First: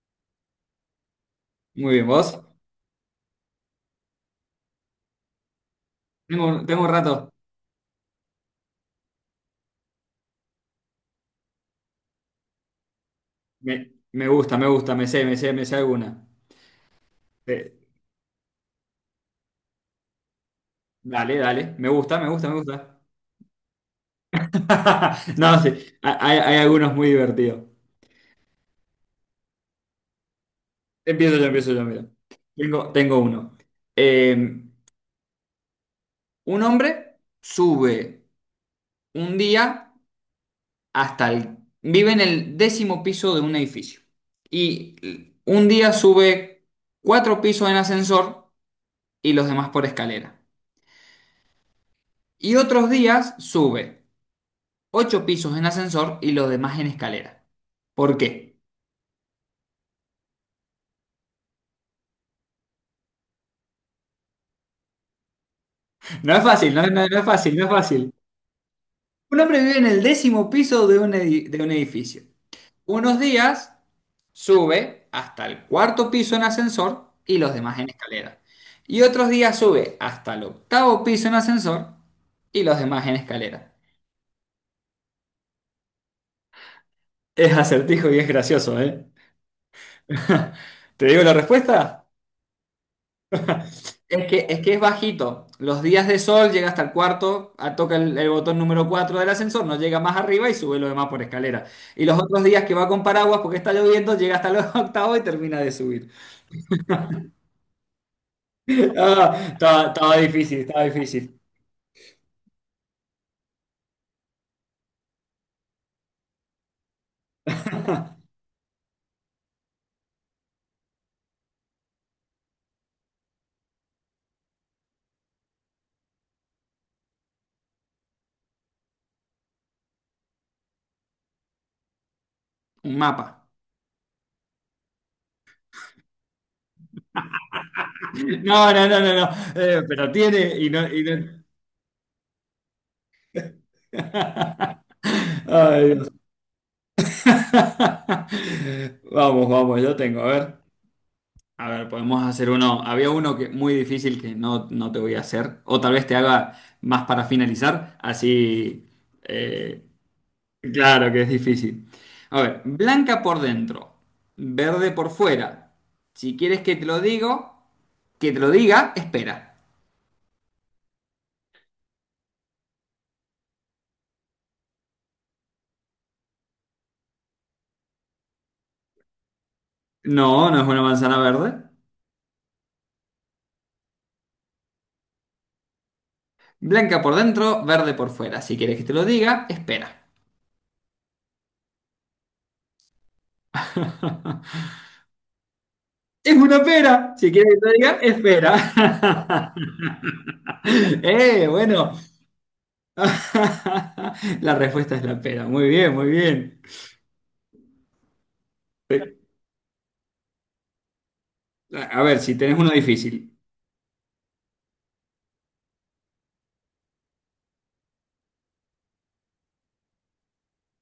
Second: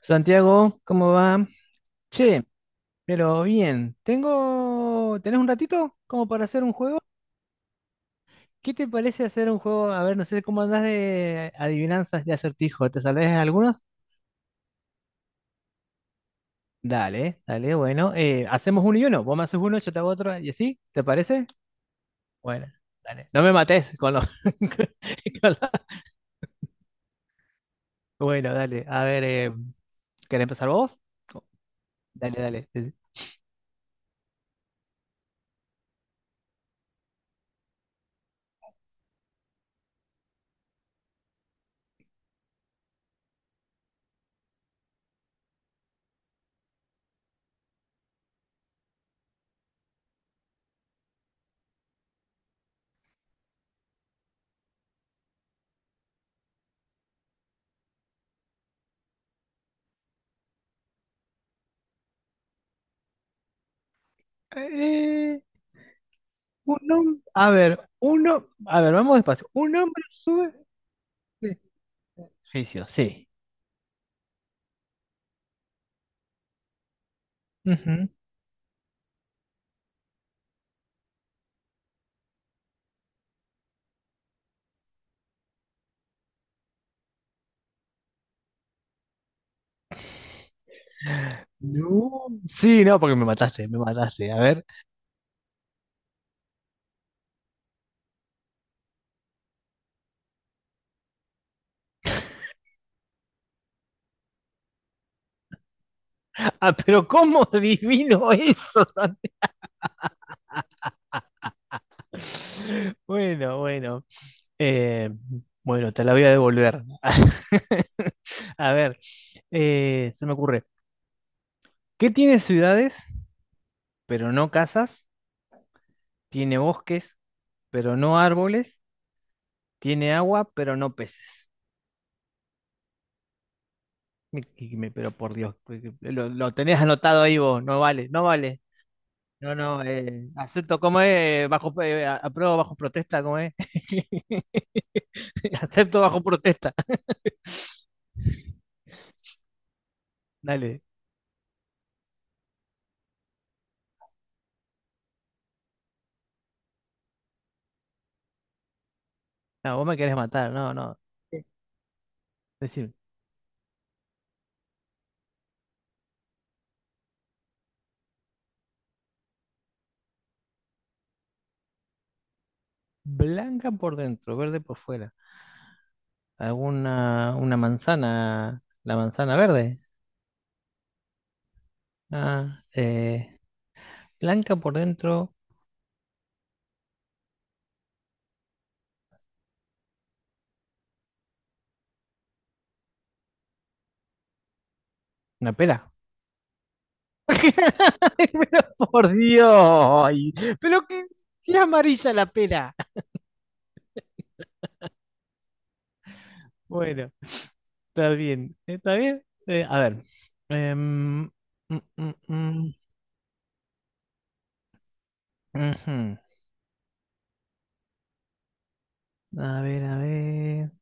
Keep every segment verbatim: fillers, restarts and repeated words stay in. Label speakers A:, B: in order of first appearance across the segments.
A: Santiago, ¿cómo va?
B: Muy bien, ¿vos?
A: Che, pero bien, tengo... ¿Tenés un ratito como para
B: Tengo,
A: hacer
B: un-
A: un
B: tengo un
A: juego?
B: rato.
A: ¿Qué te parece hacer un juego? A ver, no sé cómo andás de adivinanzas de acertijo. ¿Te sabés algunos?
B: Me, me gusta, me gusta, me sé, me sé, me sé alguna.
A: Dale,
B: Eh,
A: dale, bueno. Eh, hacemos uno y uno. Vos me haces uno, yo te hago otro y así. ¿Te
B: Dale,
A: parece?
B: dale. Me gusta, me gusta, me
A: Bueno,
B: gusta.
A: dale. No me mates con los... con
B: No,
A: la-
B: sí. ha- Hay, hay algunos muy divertidos.
A: Bueno, dale. A ver, eh, ¿querés empezar vos?
B: Empiezo yo, empiezo yo, mira.
A: Dale, dale. Sí,
B: Tengo,
A: sí.
B: tengo uno. Eh, un hombre sube un día hasta el— Vive en el décimo piso de un edificio. Y un día sube cuatro pisos en ascensor y los demás por escalera. Y otros días sube ocho pisos en ascensor y los demás en escalera. ¿Por qué?
A: Eh,
B: No es fácil,
A: un
B: no, no- no
A: hom-
B: es
A: A
B: fácil, no es
A: ver,
B: fácil.
A: uno... A ver, vamos
B: Un
A: despacio.
B: hombre
A: Un
B: vive en el
A: hombre
B: décimo
A: sube...
B: piso de un edi-
A: Sí.
B: de un edificio.
A: Juicio,
B: Unos
A: sí.
B: días sube hasta el cuarto piso en ascensor y los demás en
A: Ujú.
B: escalera. Y otros días sube hasta el octavo piso en ascensor y los demás en escalera. Es acertijo y es gracioso, ¿eh? ¿Te digo la respuesta?
A: No, sí, no, porque me mataste, me
B: Es
A: mataste. A
B: que, es
A: ver,
B: que es bajito. Los días de sol llega hasta el cuarto, ah, toca el, el botón número cuatro del ascensor, no llega más arriba y sube lo demás por escalera. Y los otros días que va con paraguas porque está lloviendo, llega hasta los octavos y termina de subir.
A: ah, pero ¿cómo adivino eso? Santi?
B: Ah, estaba, estaba difícil, estaba difícil.
A: Bueno, bueno, eh, bueno, te la voy a devolver. A ver, eh, se me ocurre, ¿qué tiene ciudades, pero no casas? Tiene bosques, pero no árboles. Tiene agua, pero no peces.
B: Un mapa.
A: Y- y me- Pero por Dios, pues, lo, lo tenés anotado ahí vos, no vale, no vale.
B: No, no, no, no, no.
A: No,
B: Eh,
A: no,
B: pero
A: eh,
B: tiene y
A: acepto,
B: no,
A: ¿cómo
B: y no—
A: es? Bajo, eh, a- apruebo bajo protesta, ¿cómo es?
B: Ay,
A: Acepto
B: Dios.
A: bajo protesta.
B: Vamos, vamos, yo tengo, a ver.
A: Dale,
B: A ver, podemos hacer uno. Había uno que muy difícil que no, no te voy a hacer. O tal vez te haga más para finalizar. Así.
A: no,
B: eh,
A: vos me querés matar, no, no.
B: claro que es
A: Es
B: difícil. A ver,
A: decir,
B: blanca por dentro, verde por fuera. Si quieres que te lo digo, que te lo diga, espera.
A: blanca por dentro, verde por fuera. ¿Alguna una manzana? ¿La manzana verde?
B: No, no es una manzana verde.
A: Ah, eh, blanca por dentro,
B: Blanca por dentro, verde por fuera. Si quieres que te lo diga, espera.
A: una pera.
B: Es una pera. Si quieres que te lo diga,
A: Ay, pero por
B: espera.
A: Dios, ay, pero que
B: Eh,
A: es
B: bueno.
A: amarilla la pera.
B: La respuesta es la pera. Muy bien, muy bien.
A: Bueno. Está bien, está bien. Eh, a ver. em, mm,
B: A a
A: mm,
B: ver, si tenés uno
A: mm,
B: difícil.
A: Ujú. A ver, a ver.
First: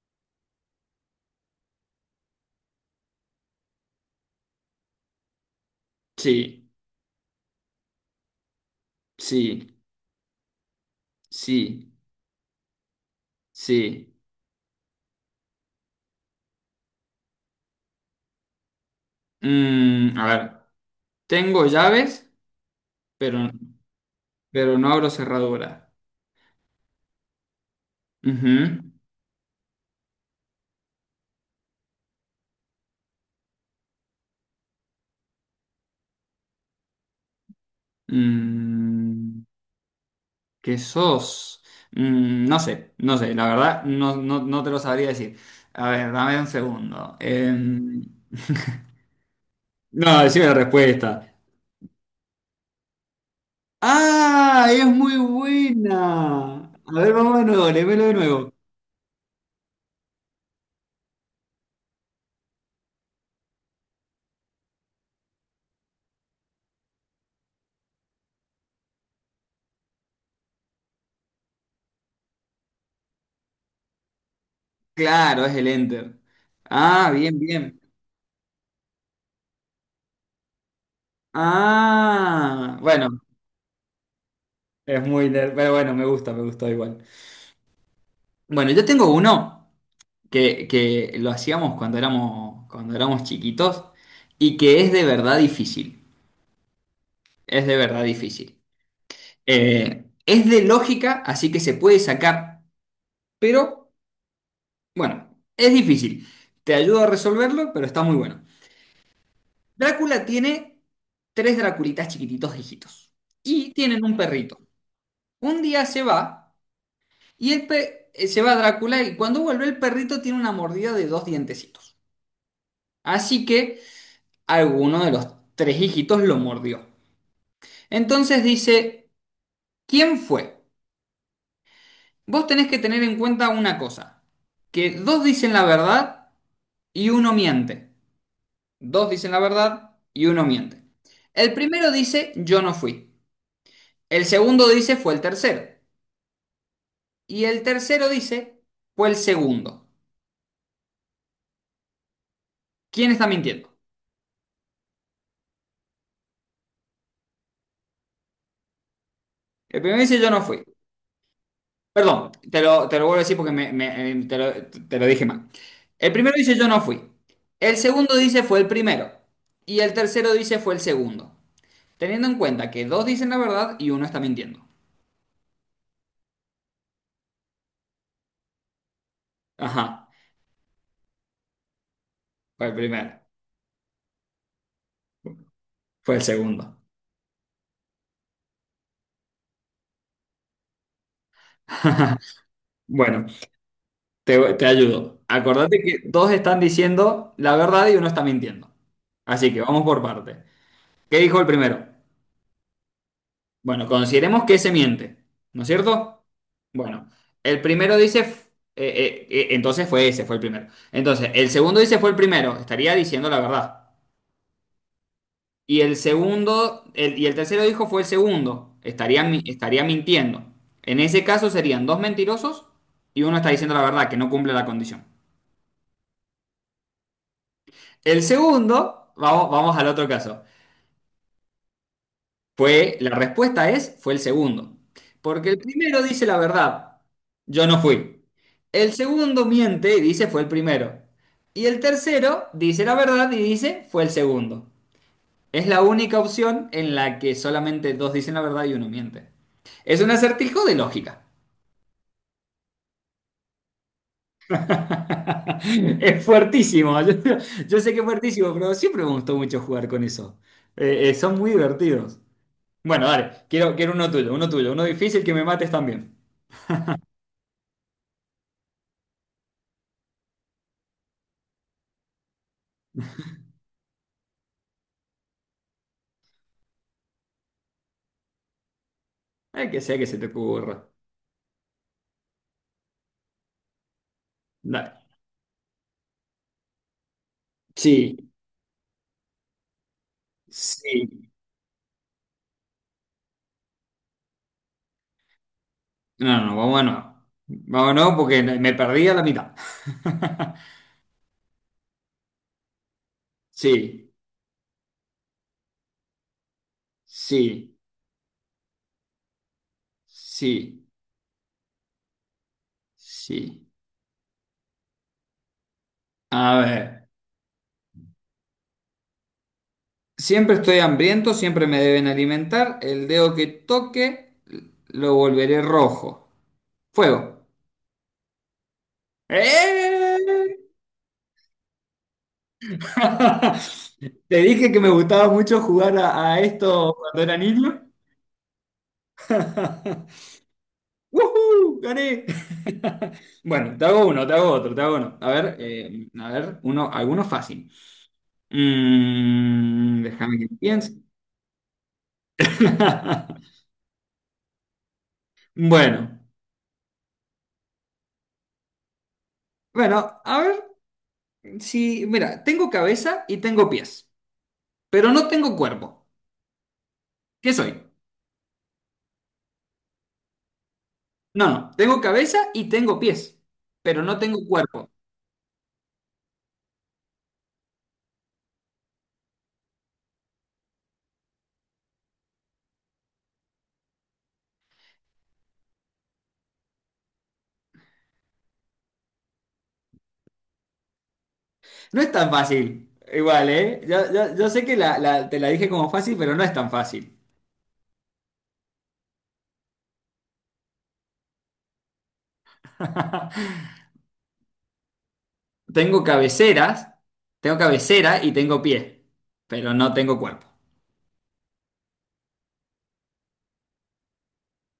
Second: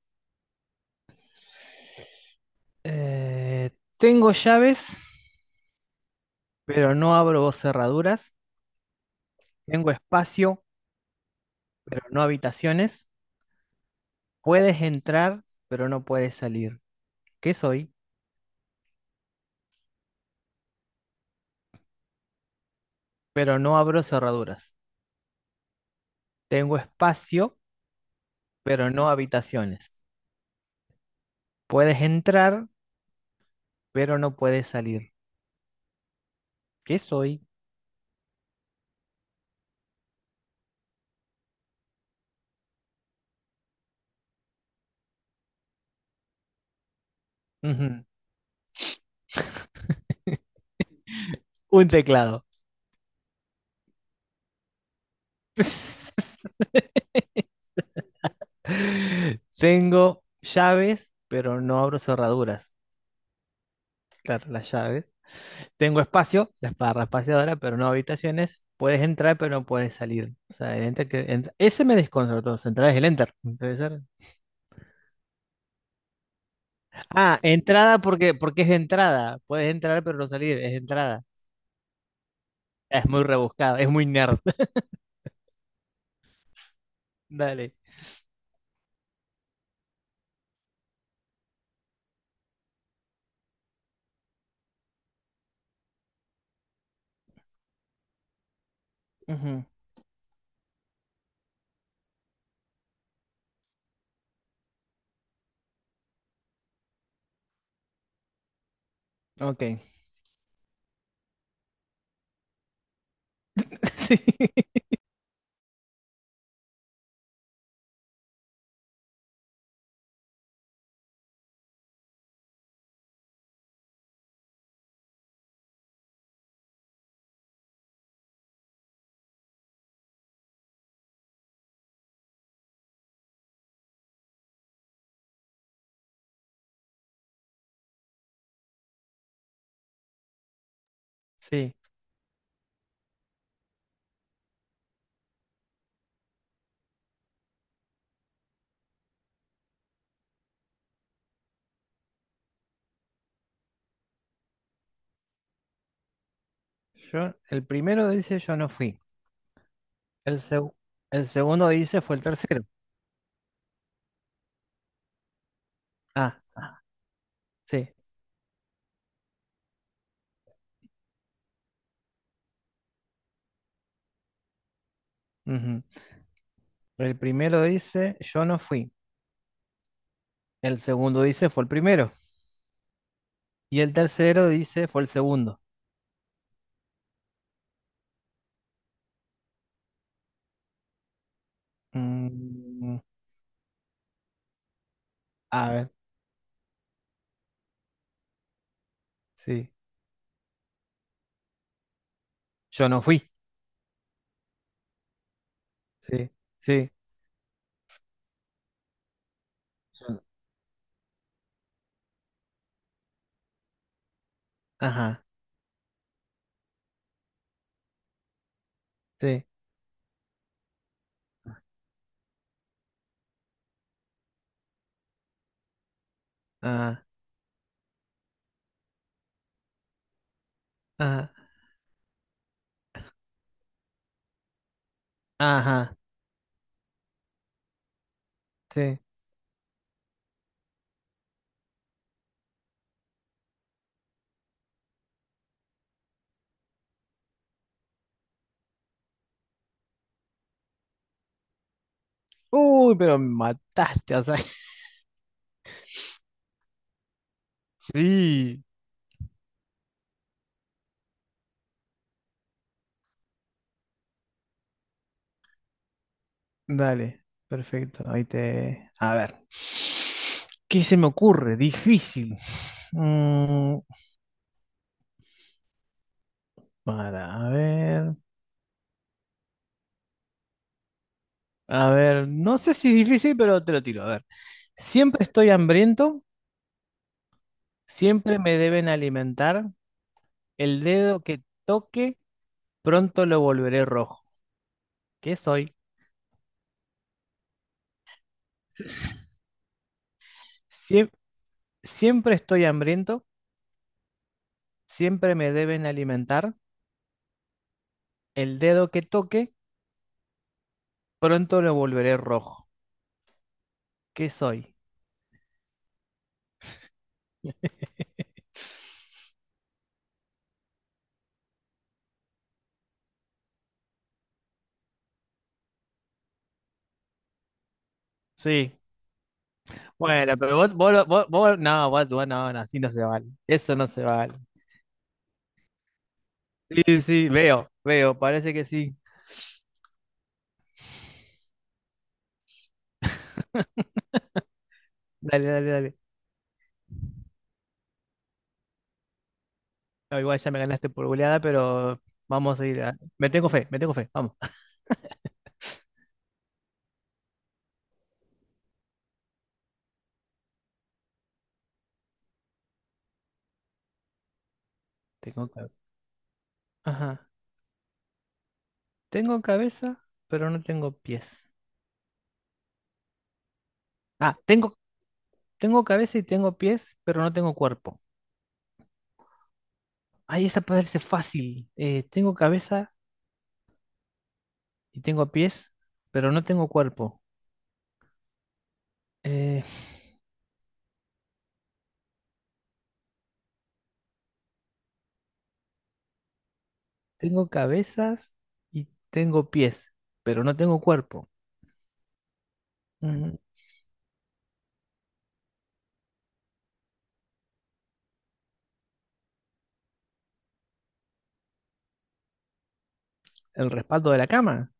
A: Eh, Tengo llaves,
B: Sí,
A: pero no abro cerraduras.
B: sí,
A: Tengo espacio,
B: sí,
A: pero no habitaciones.
B: sí.
A: Puedes entrar, pero no puedes salir. ¿Qué soy?
B: Mm, a ver, tengo llaves, pero,
A: Pero no abro cerraduras.
B: pero no abro cerradura.
A: Tengo espacio,
B: Ujú.
A: pero no habitaciones. Puedes entrar, pero no puedes salir. ¿Qué soy?
B: Mm, ¿Qué sos? Mm, no sé, no sé, la verdad, no, no, no te lo sabría decir. A ver, dame un segundo. Em,
A: Ujú.
B: no, decime la respuesta.
A: Un teclado.
B: ¡Ah! Es muy buena. A ver, vamos de nuevo, léemelo de nuevo.
A: Tengo llaves, pero no abro cerraduras. Claro, las llaves. Tengo espacio, la barra espaciadora, pero no habitaciones. Puedes entrar, pero no puedes salir. O sea, el enter que entra- Ese me desconcertó. Entrar es el enter. Puede ser.
B: Claro, es el Enter. Ah, bien,
A: Ah,
B: bien.
A: entrada porque, porque, es entrada. Puedes entrar, pero no salir. Es entrada.
B: Ah,
A: Es
B: bueno,
A: muy rebuscado, es muy nerd.
B: es muy nerd, pero bueno, me gusta, me gustó igual.
A: Dale.
B: Bueno, yo tengo uno que, que lo hacíamos cuando éramos, cuando éramos chiquitos y que es de verdad difícil. Es de verdad difícil.
A: Ujú.
B: Eh, es de lógica, así que se puede sacar, pero bueno, es difícil. Te ayudo a resolverlo, pero está muy bueno.
A: Ok.
B: Drácula tiene tres Draculitas chiquititos hijitos y tienen un perrito.
A: Sí.
B: Un día se va y el pe- eh, se va Drácula y cuando vuelve el perrito tiene una mordida de dos dientecitos. Así que alguno de los tres hijitos lo mordió. Entonces dice, ¿quién fue? Vos tenés que tener en cuenta una cosa, que dos dicen la verdad y uno miente. Dos dicen la verdad y uno miente. El
A: Sí.
B: primero dice, yo no fui. El segundo dice, fue el tercero. Y el tercero dice, fue el segundo. ¿Quién está mintiendo?
A: Yo, el primero dice yo no fui.
B: El primero dice, yo
A: El,
B: no fui.
A: seg- el segundo dice fue el
B: Perdón, te
A: tercero.
B: lo, te lo vuelvo a decir porque me, me- eh, te lo, te lo dije mal. El primero
A: Ah,
B: dice, yo no fui. El
A: sí.
B: segundo dice, fue el primero. Y el tercero dice, fue el segundo. Teniendo en cuenta que dos dicen la verdad y uno está mintiendo.
A: Ujú. El primero dice, yo no fui.
B: Ajá,
A: El segundo dice, fue el primero.
B: fue el primero.
A: Y el tercero dice, fue el segundo.
B: Fue el segundo.
A: Mm,
B: Bueno, te, te ayudo.
A: a
B: Acordate
A: ver,
B: que dos están diciendo la verdad y uno está mintiendo. Así que
A: sí.
B: vamos por parte. ¿Qué dijo el primero?
A: Yo no fui.
B: Bueno, consideremos que se miente, ¿no es cierto?
A: Sí, sí.
B: Bueno, el primero dice, f- eh, eh, eh, entonces
A: yo
B: fue
A: no-
B: ese, fue el primero. Entonces, el segundo dice fue el primero, estaría diciendo la verdad.
A: Ajá,
B: Y el segundo, el- y el tercero dijo fue el segundo, estaría, mi-
A: sí.
B: estaría mintiendo. En ese caso serían dos mentirosos y uno está diciendo la verdad, que no cumple la condición.
A: Ajá,
B: El segundo, vamos, vamos al otro caso.
A: ajá,
B: Fue, la respuesta es, fue el segundo. Porque el
A: ajá,
B: primero dice la verdad, yo no fui. El
A: sí.
B: segundo miente y dice fue el primero. Y el tercero dice la verdad y dice fue el segundo. Es la única opción en la que solamente dos dicen la verdad y uno miente. Es un acertijo de lógica.
A: Uy, pero me mataste, o sea.
B: Es fuertísimo. Yo, yo sé que es fuertísimo,
A: Sí.
B: pero siempre me gustó mucho jugar con eso. Eh, eh, son muy divertidos. Bueno, dale, quiero, quiero uno tuyo, uno tuyo, uno difícil que me mates también.
A: Dale, perfecto. Ahí te... A ver. ¿Qué se me ocurre? Difícil. Mm, para, a ver.
B: El que sea que se te ocurra.
A: A ver, no sé si es difícil, pero te lo tiro. A ver,
B: Dale.
A: siempre estoy hambriento,
B: Sí,
A: siempre me deben alimentar. El dedo
B: sí.
A: que toque, pronto lo volveré rojo. ¿Qué soy?
B: No, no, vamos a no. Vamos a no porque me perdí a la mitad.
A: Siem- siempre estoy hambriento,
B: Sí,
A: siempre me deben alimentar.
B: sí,
A: El dedo que toque,
B: sí,
A: pronto lo volveré rojo.
B: sí.
A: ¿Qué soy?
B: A ver. Siempre estoy hambriento, siempre me deben alimentar. El dedo que toque lo volveré rojo. Fuego.
A: Sí. Bueno, pero
B: ¡Eh!
A: vos, vos, lo- vos, vos- no, vos, vos no, no, así no se vale. Eso no se vale.
B: Te dije que me gustaba mucho jugar a, a esto
A: Sí,
B: cuando
A: sí,
B: era
A: veo,
B: niño.
A: veo, parece que sí.
B: ¡Woohoo! ¡Gané! Bueno, te hago uno, te hago otro, te hago uno. A
A: Dale,
B: ver,
A: dale, dale.
B: eh, a ver, uno, alguno fácil. Mm,
A: No,
B: déjame
A: igual
B: que
A: ya me ganaste
B: piense.
A: por goleada, pero vamos a ir a... Me tengo fe, me tengo fe, vamos.
B: Bueno, bueno, a ver si, mira, tengo cabeza y tengo pies, pero no
A: Tengo
B: tengo
A: cabeza.
B: cuerpo.
A: Ajá.
B: ¿Qué soy?
A: Tengo cabeza, pero no tengo
B: No,
A: pies.
B: no, tengo cabeza y tengo pies, pero no
A: Ah,
B: tengo
A: tengo,
B: cuerpo.
A: tengo cabeza y tengo pies, pero no tengo cuerpo. Ay, esa parece fácil. Eh, tengo cabeza y tengo pies, pero no tengo cuerpo. Eh,
B: No es tan fácil. Igual, ¿eh? Yo, yo- yo sé que la, la- te la dije como fácil, pero no es tan fácil.
A: Tengo cabezas y tengo pies, pero no tengo cuerpo. Mm,
B: Tengo cabeceras, Tengo cabecera y tengo pie, pero no tengo cuerpo.
A: ¿El respaldo de la cama?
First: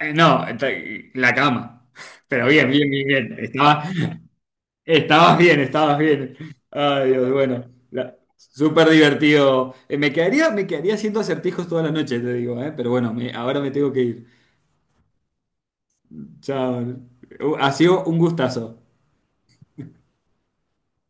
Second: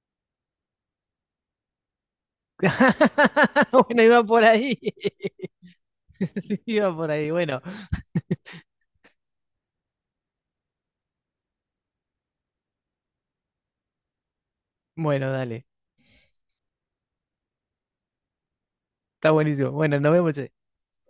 B: Eh, no, ent- la cama. Pero bien, bien, bien, bien. Estaba-
A: Bueno, iba por ahí.
B: estabas bien, estabas bien.
A: Sí, iba
B: Ay,
A: por ahí.
B: Dios,
A: Bueno,
B: bueno. La- súper divertido. Eh, me quedaría, me quedaría haciendo acertijos toda la noche, te digo, eh, pero bueno, me- ahora me tengo que ir.
A: bueno, dale.
B: Chao. Uh, Ha sido un gustazo.
A: Está buenísimo. Bueno, nos vemos, che.